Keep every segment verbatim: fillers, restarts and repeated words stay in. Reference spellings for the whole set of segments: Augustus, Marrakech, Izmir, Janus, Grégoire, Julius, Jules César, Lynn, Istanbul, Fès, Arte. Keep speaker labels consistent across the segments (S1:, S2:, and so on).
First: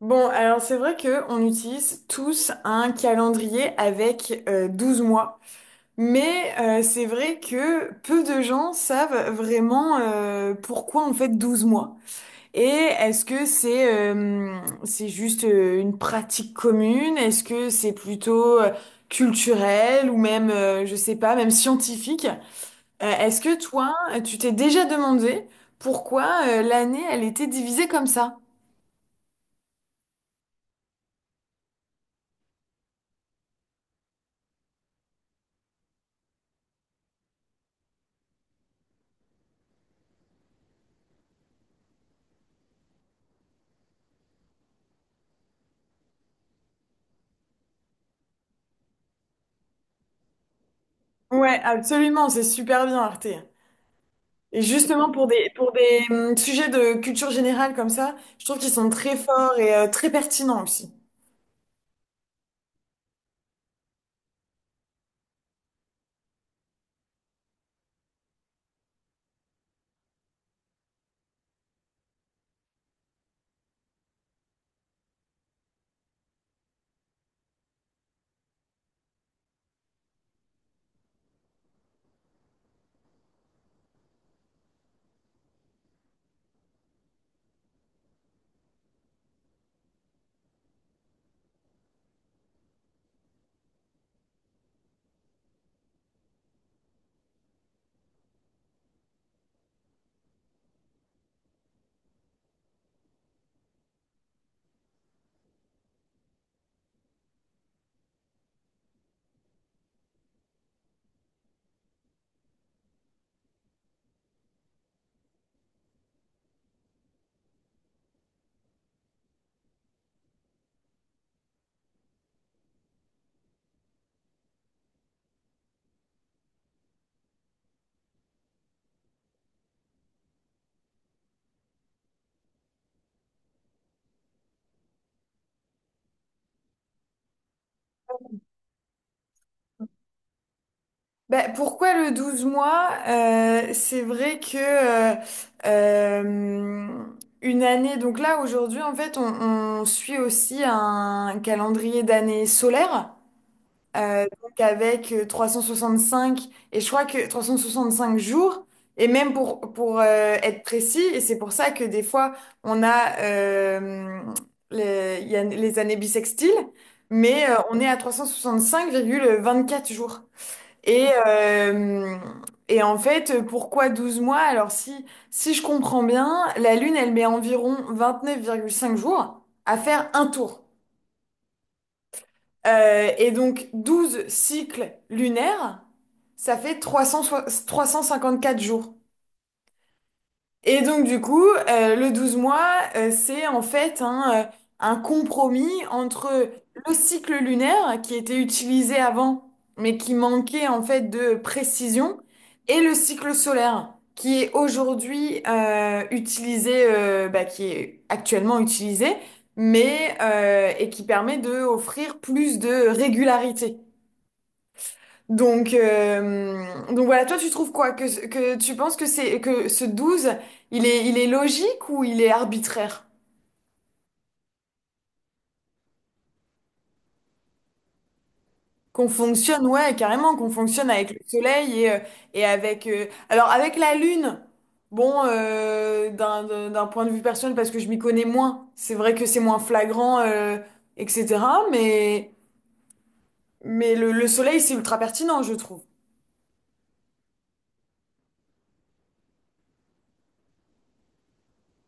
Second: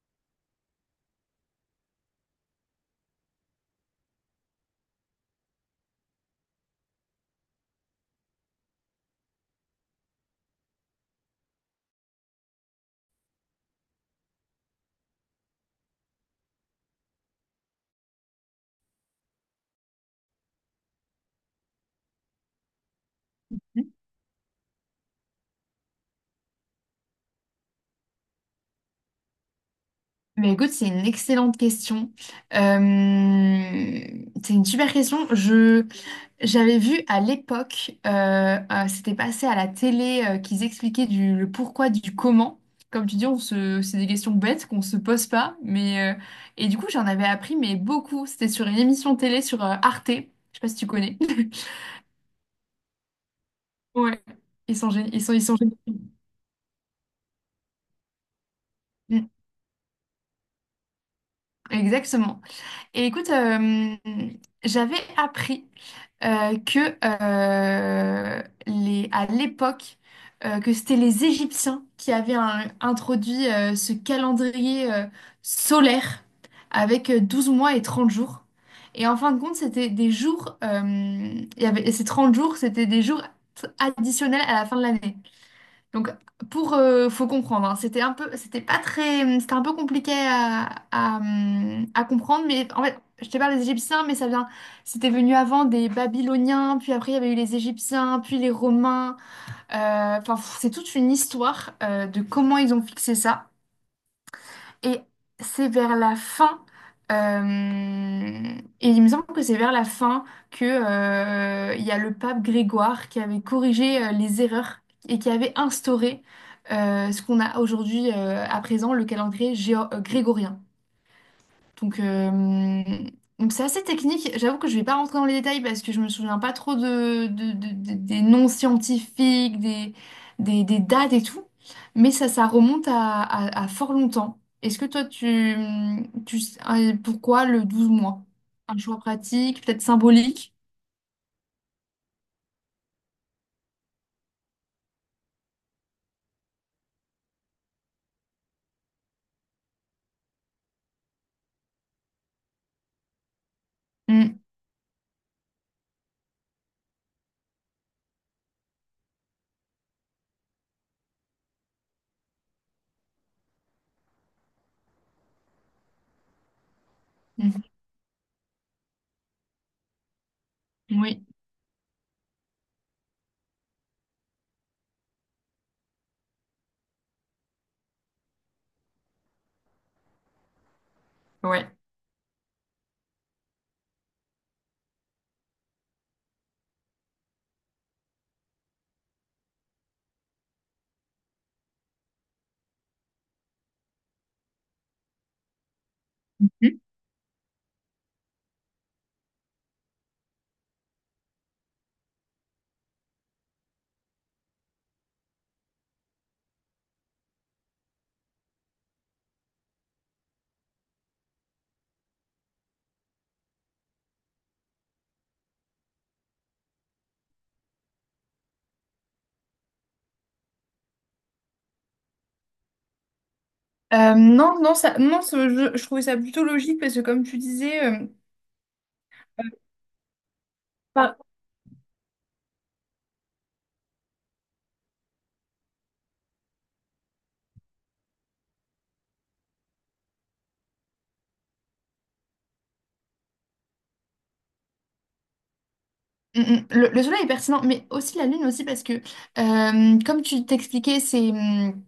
S1: Bon, alors c'est vrai que on utilise tous un calendrier avec euh, douze mois, mais euh, c'est vrai que peu de gens savent vraiment euh, pourquoi on fait douze mois. Et est-ce que c'est euh, c'est juste euh, une pratique commune? Est-ce que c'est plutôt euh, culturel ou même, euh, je sais pas, même scientifique? Euh, est-ce que toi, tu t'es déjà demandé pourquoi euh, l'année, elle était divisée comme ça?
S2: Mais écoute, c'est une excellente question. Euh, c'est une super question. Je, j'avais vu à l'époque, euh, euh, c'était passé à la télé, euh, qu'ils expliquaient du, le pourquoi du comment. Comme tu dis, on se, c'est des questions bêtes qu'on se pose pas. Mais, euh, et du coup, j'en avais appris, mais beaucoup. C'était sur une émission télé sur euh, Arte. Je sais pas si tu connais.
S1: Ouais, absolument, c'est super bien, Arte.
S2: Ouais,
S1: Et
S2: ils sont, gé-
S1: justement,
S2: ils
S1: pour
S2: sont, ils
S1: des,
S2: sont
S1: pour
S2: géniaux.
S1: des hum, sujets de culture générale comme ça, je trouve qu'ils sont très
S2: Mm.
S1: forts et euh, très pertinents aussi.
S2: Exactement. Et écoute, euh, j'avais appris euh, que euh, les, à l'époque, euh, que c'était les Égyptiens qui avaient un- introduit euh, ce calendrier euh, solaire avec euh, douze mois et trente jours. Et en fin de compte, c'était des jours, euh, il y avait, et ces trente jours, c'était des jours t- additionnels à la fin de l'année. Donc, pour, euh, faut comprendre, hein, c'était un peu, c'était pas très, c'était un peu compliqué à, à, hum, à comprendre, mais en fait, je te parle des Égyptiens, mais ça vient, c'était venu avant des Babyloniens, puis après il y avait eu les Égyptiens, puis les Romains, euh, enfin, pff, c'est toute une histoire, euh, de comment ils ont fixé ça. Et c'est vers la fin, euh, et il me semble que c'est vers la fin que, euh, il y a le pape Grégoire qui avait corrigé euh, les erreurs et qui avait instauré euh, ce qu'on a aujourd'hui euh, à présent, le calendrier géo- euh, grégorien. Donc, euh, donc c'est assez technique. J'avoue que je vais pas rentrer dans les détails parce que je me souviens pas trop de, de- de- de- des noms scientifiques, des, des, des dates et tout. Mais ça, ça remonte à, à- à fort longtemps. Est-ce que toi, tu, tu sais- euh, pourquoi le douze mois? Un choix pratique, peut-être symbolique?
S1: Bah, pourquoi le douze mois? Euh, c'est vrai que euh, euh, une année, donc là aujourd'hui en fait on, on suit aussi un calendrier d'année solaire. Euh,
S2: Mm,
S1: donc avec euh, trois cent soixante-cinq, et je crois que trois cent soixante-cinq jours, et même pour, pour euh, être précis, et c'est pour ça que des fois, on a, euh, les, il y a les années bissextiles, mais euh,
S2: mm.
S1: on est à trois cent soixante-cinq virgule vingt-quatre jours. Et,
S2: Oui,
S1: euh, et en fait, pourquoi douze mois? Alors si, si je comprends bien, la Lune, elle met environ vingt-neuf virgule cinq jours à faire un tour.
S2: ouais.
S1: Euh, et donc douze cycles lunaires, ça fait trois cent soi- quatre jours. Et donc du coup, euh, le douze mois, euh, c'est en fait un, euh, un compromis entre
S2: Mm.
S1: le cycle lunaire qui était utilisé avant, mais qui manquait en fait de précision, et le cycle solaire qui est aujourd'hui euh, utilisé, euh, bah, qui est actuellement utilisé, mais euh, et qui permet de offrir plus de régularité. Donc, euh, donc voilà, toi tu trouves quoi? Que, que tu penses que c'est que ce douze, il est, il est logique ou il est arbitraire?
S2: Euh, non, non, ça, non, ce- je, je trouvais ça plutôt logique parce que comme tu disais, euh,
S1: Qu'on fonctionne, ouais, carrément, qu'on fonctionne avec le soleil et, euh, et avec... euh, alors avec la lune, bon, euh, d'un, d'un d'un point de vue personnel, parce que je m'y connais moins, c'est vrai que c'est moins flagrant, euh, et cetera. Mais, mais le, le soleil, c'est ultra pertinent, je trouve.
S2: Mm, mm. Le, le soleil est pertinent, mais aussi la lune aussi parce que, euh, comme tu t'expliquais, c'est hum,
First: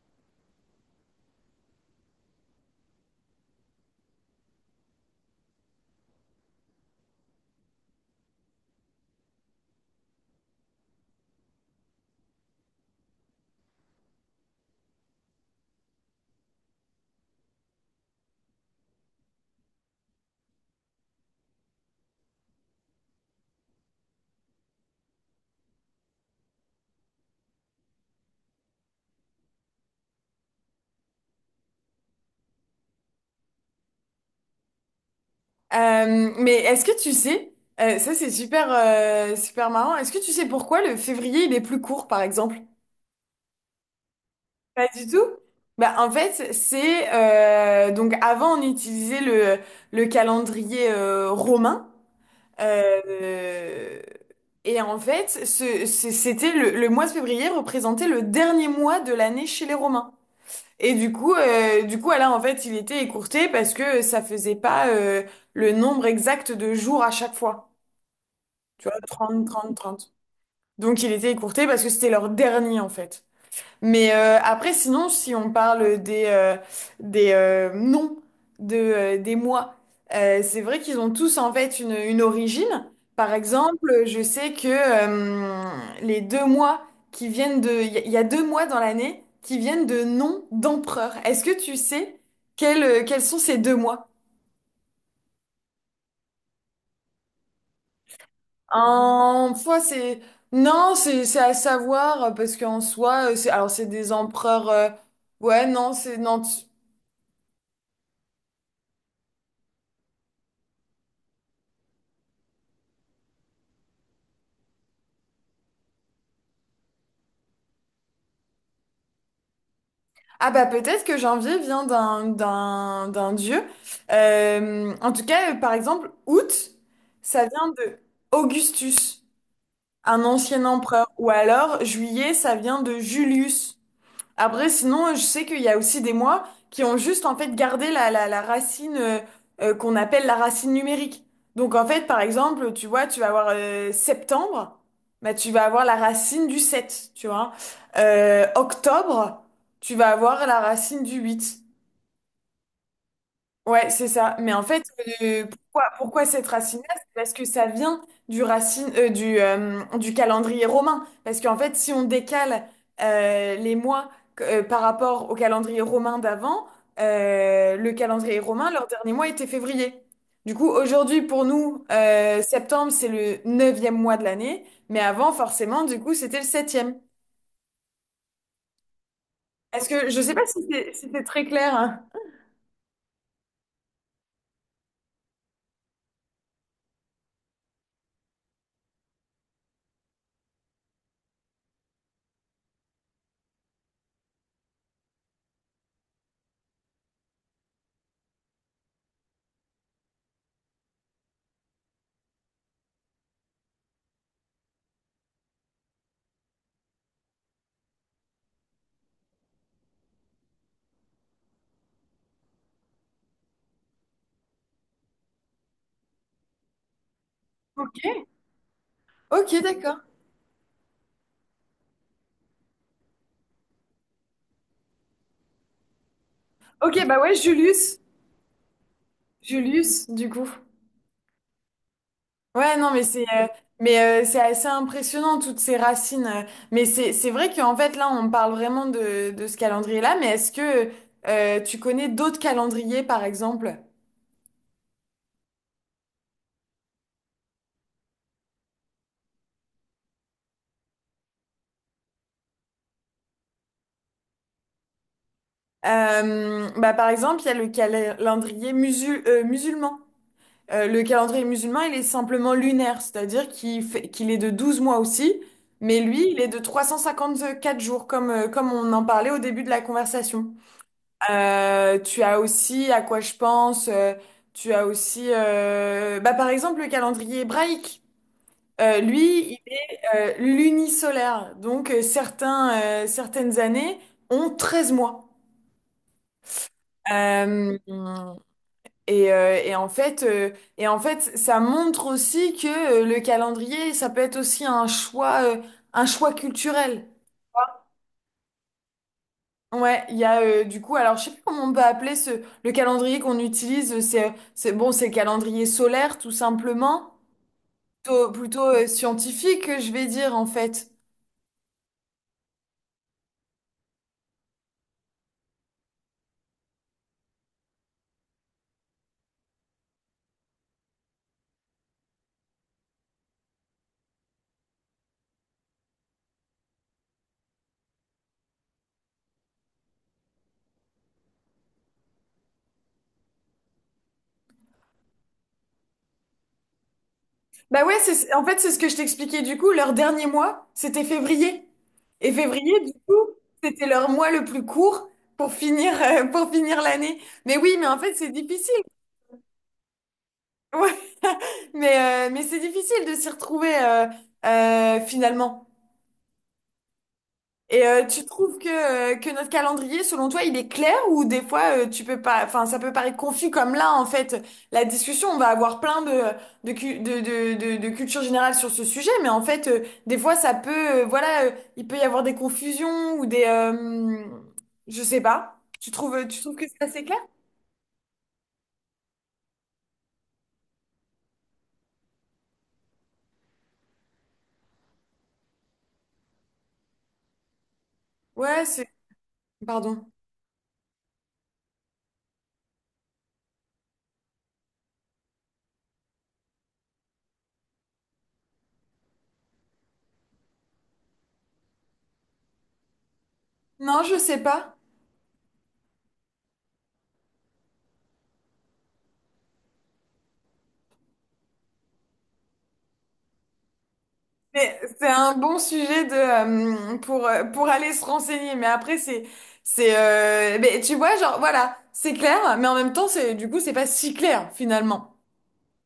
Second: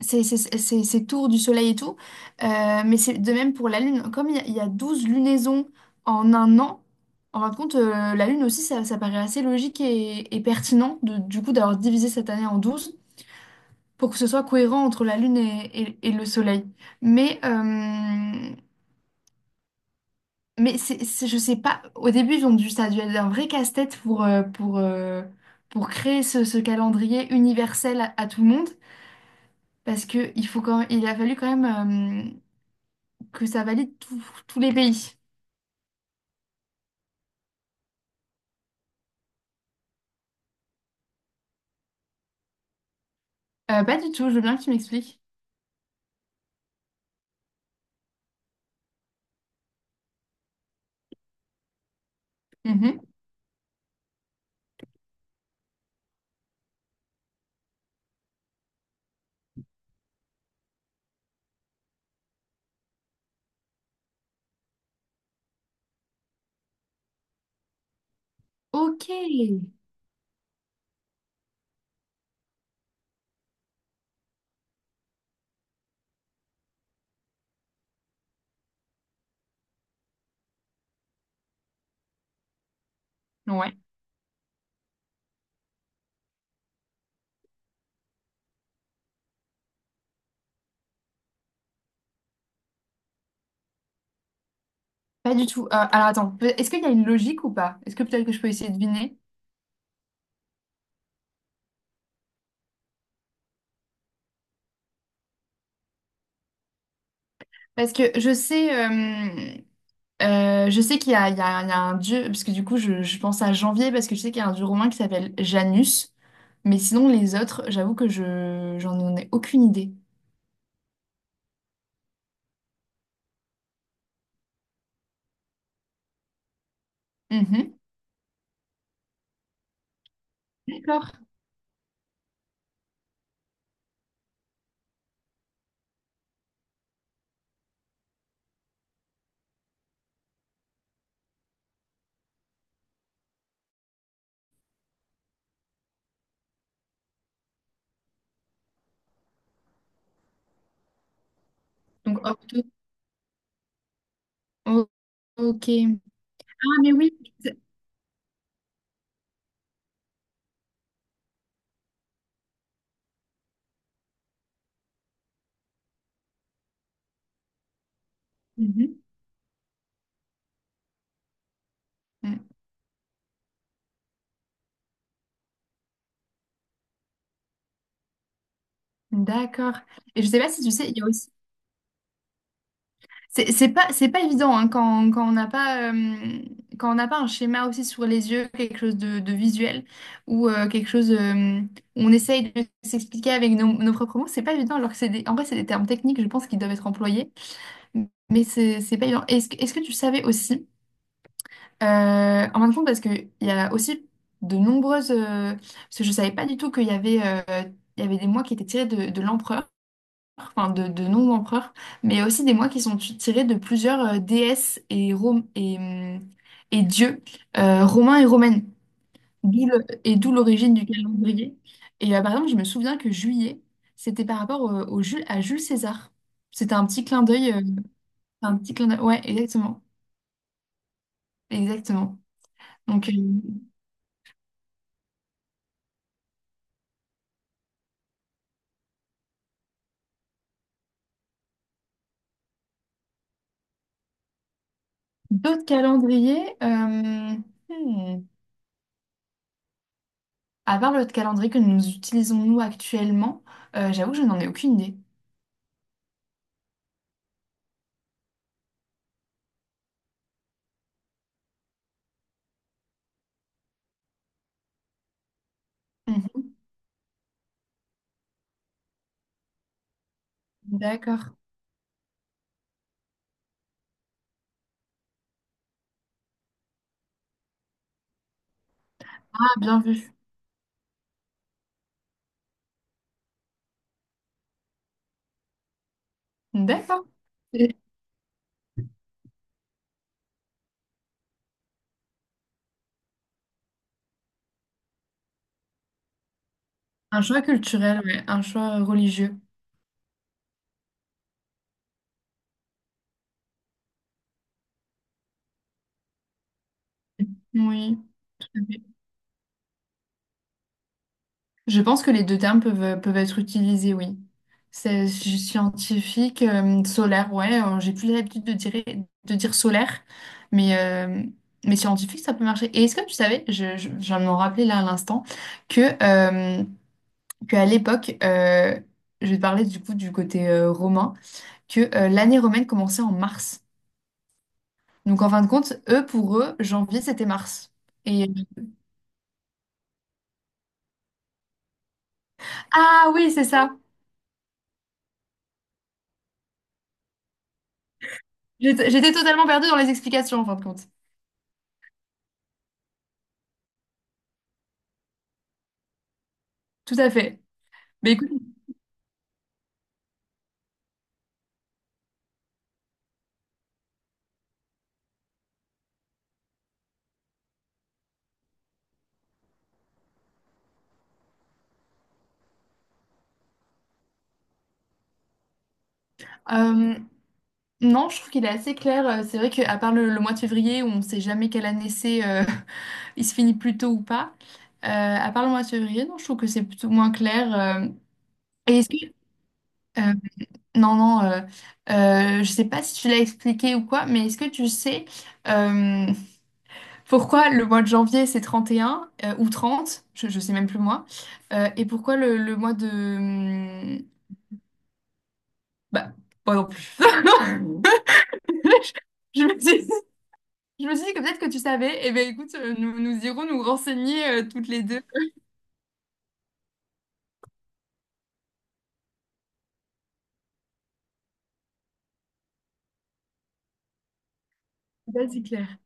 S2: c'est- c'est- c'est- c'est- ces tours du soleil et tout, euh, mais c'est de même pour la lune. Comme il y, a il y a douze lunaisons en un an, en fin de compte, euh, la lune aussi, ça, ça paraît assez logique et, et pertinent de, du coup d'avoir divisé cette année en douze pour que ce soit cohérent entre la lune et, et- et le soleil. Mais, euh, Mais c'est, c'est- je sais pas, au début, ils ont dû, ça a dû être un vrai casse-tête pour, euh, pour, euh, pour créer ce, ce calendrier universel à, à tout le monde, parce que il faut quand, il a fallu quand même euh, que ça valide tous tous les pays.
S1: Euh, mais est-ce que tu sais, euh, ça c'est super, euh, super marrant, est-ce que tu sais pourquoi le février il est plus court par exemple?
S2: Euh, pas du tout, je veux bien que tu
S1: Pas du
S2: m'expliques.
S1: tout? Bah, en fait, c'est euh, donc avant on utilisait le, le calendrier euh, romain
S2: Mhm.
S1: euh, et en fait ce- ce- c'était le, le mois de février représentait le dernier mois de l'année chez les Romains. Et du coup, euh, du coup, là, en fait, il était écourté parce que ça faisait pas euh, le nombre exact de jours à chaque fois. Tu vois,
S2: Ok.
S1: trente trente trente. Donc il était écourté parce que c'était leur dernier en fait. Mais euh, après, sinon, si on parle des, euh, des euh, noms de, euh, des mois, euh, c'est vrai qu'ils ont tous en fait une, une origine. Par
S2: Ouais.
S1: exemple, je sais que euh, les deux mois qui viennent de... Il y, a il y a deux mois dans l'année qui viennent de noms d'empereurs. Est-ce que tu sais quels, euh, quels sont ces deux mois?
S2: Pas du tout. Euh, alors attends, peut- est-ce qu'il y a une logique ou pas? Est-ce que peut-être que je peux essayer de deviner?
S1: En foi, c'est non, c'est c'est à savoir euh, parce qu'en soi, euh, c'est alors c'est des empereurs. euh, Ouais, non, c'est non. tu-
S2: Parce que je sais, euh, Euh, je sais qu'il y a, il y a- il y a un dieu, parce que du coup, je, je pense à janvier, parce que je sais qu'il y a un dieu romain qui s'appelle Janus. Mais sinon, les autres, j'avoue que je, j'en ai aucune idée.
S1: Ah bah peut-être que janvier vient d'un d'un d'un dieu. Euh, en tout cas, euh, par exemple, août, ça vient
S2: Mhm.
S1: de Augustus, un ancien empereur,
S2: D'accord.
S1: ou alors juillet, ça vient de Julius. Après, sinon, je sais qu'il y a aussi des mois qui ont juste en fait gardé la, la, la racine euh, euh, qu'on appelle la racine numérique. Donc en fait, par exemple, tu vois, tu vas avoir euh, septembre, bah, tu vas avoir la racine du sept, tu vois. Euh, octobre, tu vas avoir la racine du huit.
S2: Donc, octo-
S1: Ouais, c'est ça. Mais en fait,
S2: o-
S1: euh,
S2: ok.
S1: pourquoi, pourquoi cette
S2: Ah, mais
S1: racine-là? C'est
S2: oui.
S1: parce que ça vient du racine, euh, du, euh, du calendrier romain. Parce qu'en fait, si on décale euh, les mois euh, par rapport au calendrier romain d'avant, euh, le calendrier romain, leur
S2: Mhm.
S1: dernier mois était février. Du coup, aujourd'hui, pour nous, euh,
S2: Mm.
S1: septembre, c'est le neuvième mois de l'année. Mais avant, forcément, du coup, c'était le septième.
S2: D'accord.
S1: Est-ce que, je
S2: Et je
S1: sais
S2: sais
S1: pas
S2: pas
S1: si
S2: si tu sais,
S1: c'est-
S2: il
S1: si
S2: y a
S1: c'était
S2: aussi
S1: très clair, hein.
S2: C'est c'est pas, c'est pas évident, hein, quand, quand on n'a pas, euh, quand on n'a pas un schéma aussi sur les yeux, quelque chose de, de visuel ou euh, quelque chose euh, où on essaye de s'expliquer avec nos, nos propres mots, c'est pas évident. Alors que c'est des- en vrai, c'est des termes techniques, je pense, qui doivent être employés, mais c'est c'est pas évident. Est-ce, que est-ce que tu savais aussi, euh, en fin de compte, parce qu'il y a aussi de nombreuses. euh, parce que je savais pas du tout qu'il y avait, euh, il y avait des mois qui étaient tirés de, de l'empereur enfin de, de noms d'empereurs, mais aussi des mois qui sont tu- tirés de plusieurs euh, déesses et, rom- et, hum, et dieux euh,
S1: Ok,
S2: romains et romaines,
S1: ok,
S2: d'où le-
S1: d'accord.
S2: et d'où l'origine du calendrier. Et euh, par exemple, je me souviens que juillet, c'était par rapport euh, au Jules, à Jules César. C'était un petit
S1: Ok, bah
S2: clin
S1: ouais,
S2: d'œil. euh,
S1: Julius.
S2: un petit clin d'œil. Ouais, exactement.
S1: Julius, du coup.
S2: Exactement.
S1: Ouais, non, mais
S2: Donc, euh,
S1: c'est euh, mais euh, C'est assez impressionnant toutes ces racines. euh. Mais c'est c'est vrai qu'en fait là, on parle vraiment de de ce calendrier-là. Mais est-ce que euh, tu connais d'autres calendriers, par exemple?
S2: d'autres calendriers, euh, hmm, à part le calendrier que nous utilisons nous actuellement, euh, j'avoue que je n'en ai aucune idée.
S1: Euh, bah, par exemple, il y a le calendrier musul- euh, musulman. Euh, le calendrier musulman, il est simplement lunaire, c'est-à-dire qu'il fait, qu'il est de douze mois aussi, mais lui, il est
S2: Mhm.
S1: de trois cent cinquante-quatre jours, comme, euh, comme on en parlait au début de la conversation.
S2: D'accord.
S1: Euh, tu as aussi à quoi je pense. Euh, tu as aussi, euh, bah, par exemple, le calendrier hébraïque. Euh, lui, il
S2: Bien vu.
S1: est euh, lunisolaire. Donc, euh, certains, euh, certaines années ont treize mois.
S2: D'accord.
S1: Euh,
S2: Et-
S1: et, euh, et en fait, euh, et en fait, ça montre aussi que euh, le calendrier, ça peut être aussi un choix, euh, un choix culturel.
S2: Un choix culturel, ouais, un choix religieux.
S1: Ouais, il y a euh, du coup, alors je sais plus comment on peut appeler ce le calendrier qu'on utilise, c'est c'est bon, c'est le calendrier solaire tout simplement,
S2: Oui.
S1: plutôt,
S2: Tout à
S1: plutôt
S2: fait.
S1: euh, scientifique, je vais dire en fait.
S2: Je pense que les deux termes peuvent, peuvent être utilisés, oui. C'est scientifique, euh, solaire, ouais. euh, j'ai plus l'habitude de dire, de dire solaire, mais, euh, mais scientifique, ça peut marcher. Et est-ce que tu savais, je, je, je viens de m'en rappeler là à l'instant, que, euh, qu'à l'époque, euh, je vais te parler du coup du côté euh, romain, que euh, l'année romaine commençait en mars. Donc en fin de compte, eux, pour eux, janvier, c'était mars.
S1: Bah ouais,
S2: Et...
S1: c'est en fait c'est ce que je t'expliquais du coup, leur dernier mois, c'était février. Et février du
S2: Ah
S1: coup,
S2: oui, c'est ça.
S1: c'était leur mois le plus court pour finir euh, pour finir l'année. Mais oui, mais en fait, c'est difficile.
S2: J'étais j'étais totalement perdue dans les explications, en fin de compte.
S1: Ouais. Mais euh, mais c'est difficile de s'y retrouver euh, euh, finalement.
S2: Tout à fait.
S1: Et euh,
S2: Mais
S1: tu
S2: écoute,
S1: trouves que, euh, que notre calendrier, selon toi, il est clair ou des fois euh, tu peux pas, enfin ça peut paraître confus comme là en fait. La discussion, on va avoir plein de de cu- de de, de, de culture générale sur ce sujet, mais en fait euh, des fois ça peut, euh, voilà, euh, il peut y avoir des confusions ou des, euh, je sais pas. Tu trouves, tu trouves que c'est
S2: euh,
S1: assez clair?
S2: non, je trouve qu'il est assez clair. Euh, C'est vrai qu'à part le, le mois de février, où on ne sait jamais quelle année c'est, euh, il se finit plus tôt ou pas, euh, à part le mois de février, non, je trouve que c'est plutôt moins clair. euh.
S1: Ouais,
S2: Et
S1: c'est,
S2: est-ce que...
S1: pardon.
S2: euh, non, non, euh, euh, je sais pas si tu l'as expliqué ou quoi, mais est-ce que tu sais... euh, pourquoi le mois de janvier c'est trente et un euh, ou trente je, je sais même plus moi, euh, et pourquoi le, le mois de... hum,
S1: Non, je sais pas.
S2: Bah, moi non plus. Je me suis, je me suis dit que peut-être que tu savais, et eh ben écoute, euh, nous, nous irons nous renseigner euh, toutes
S1: Mais
S2: les deux.
S1: c'est un bon sujet de, euh, pour, euh, pour aller se renseigner. Mais après, c'est, c'est, euh, mais tu vois, genre, voilà, c'est clair, mais en même temps, c'est, du coup, c'est pas si clair, finalement.
S2: Là, c'est clair.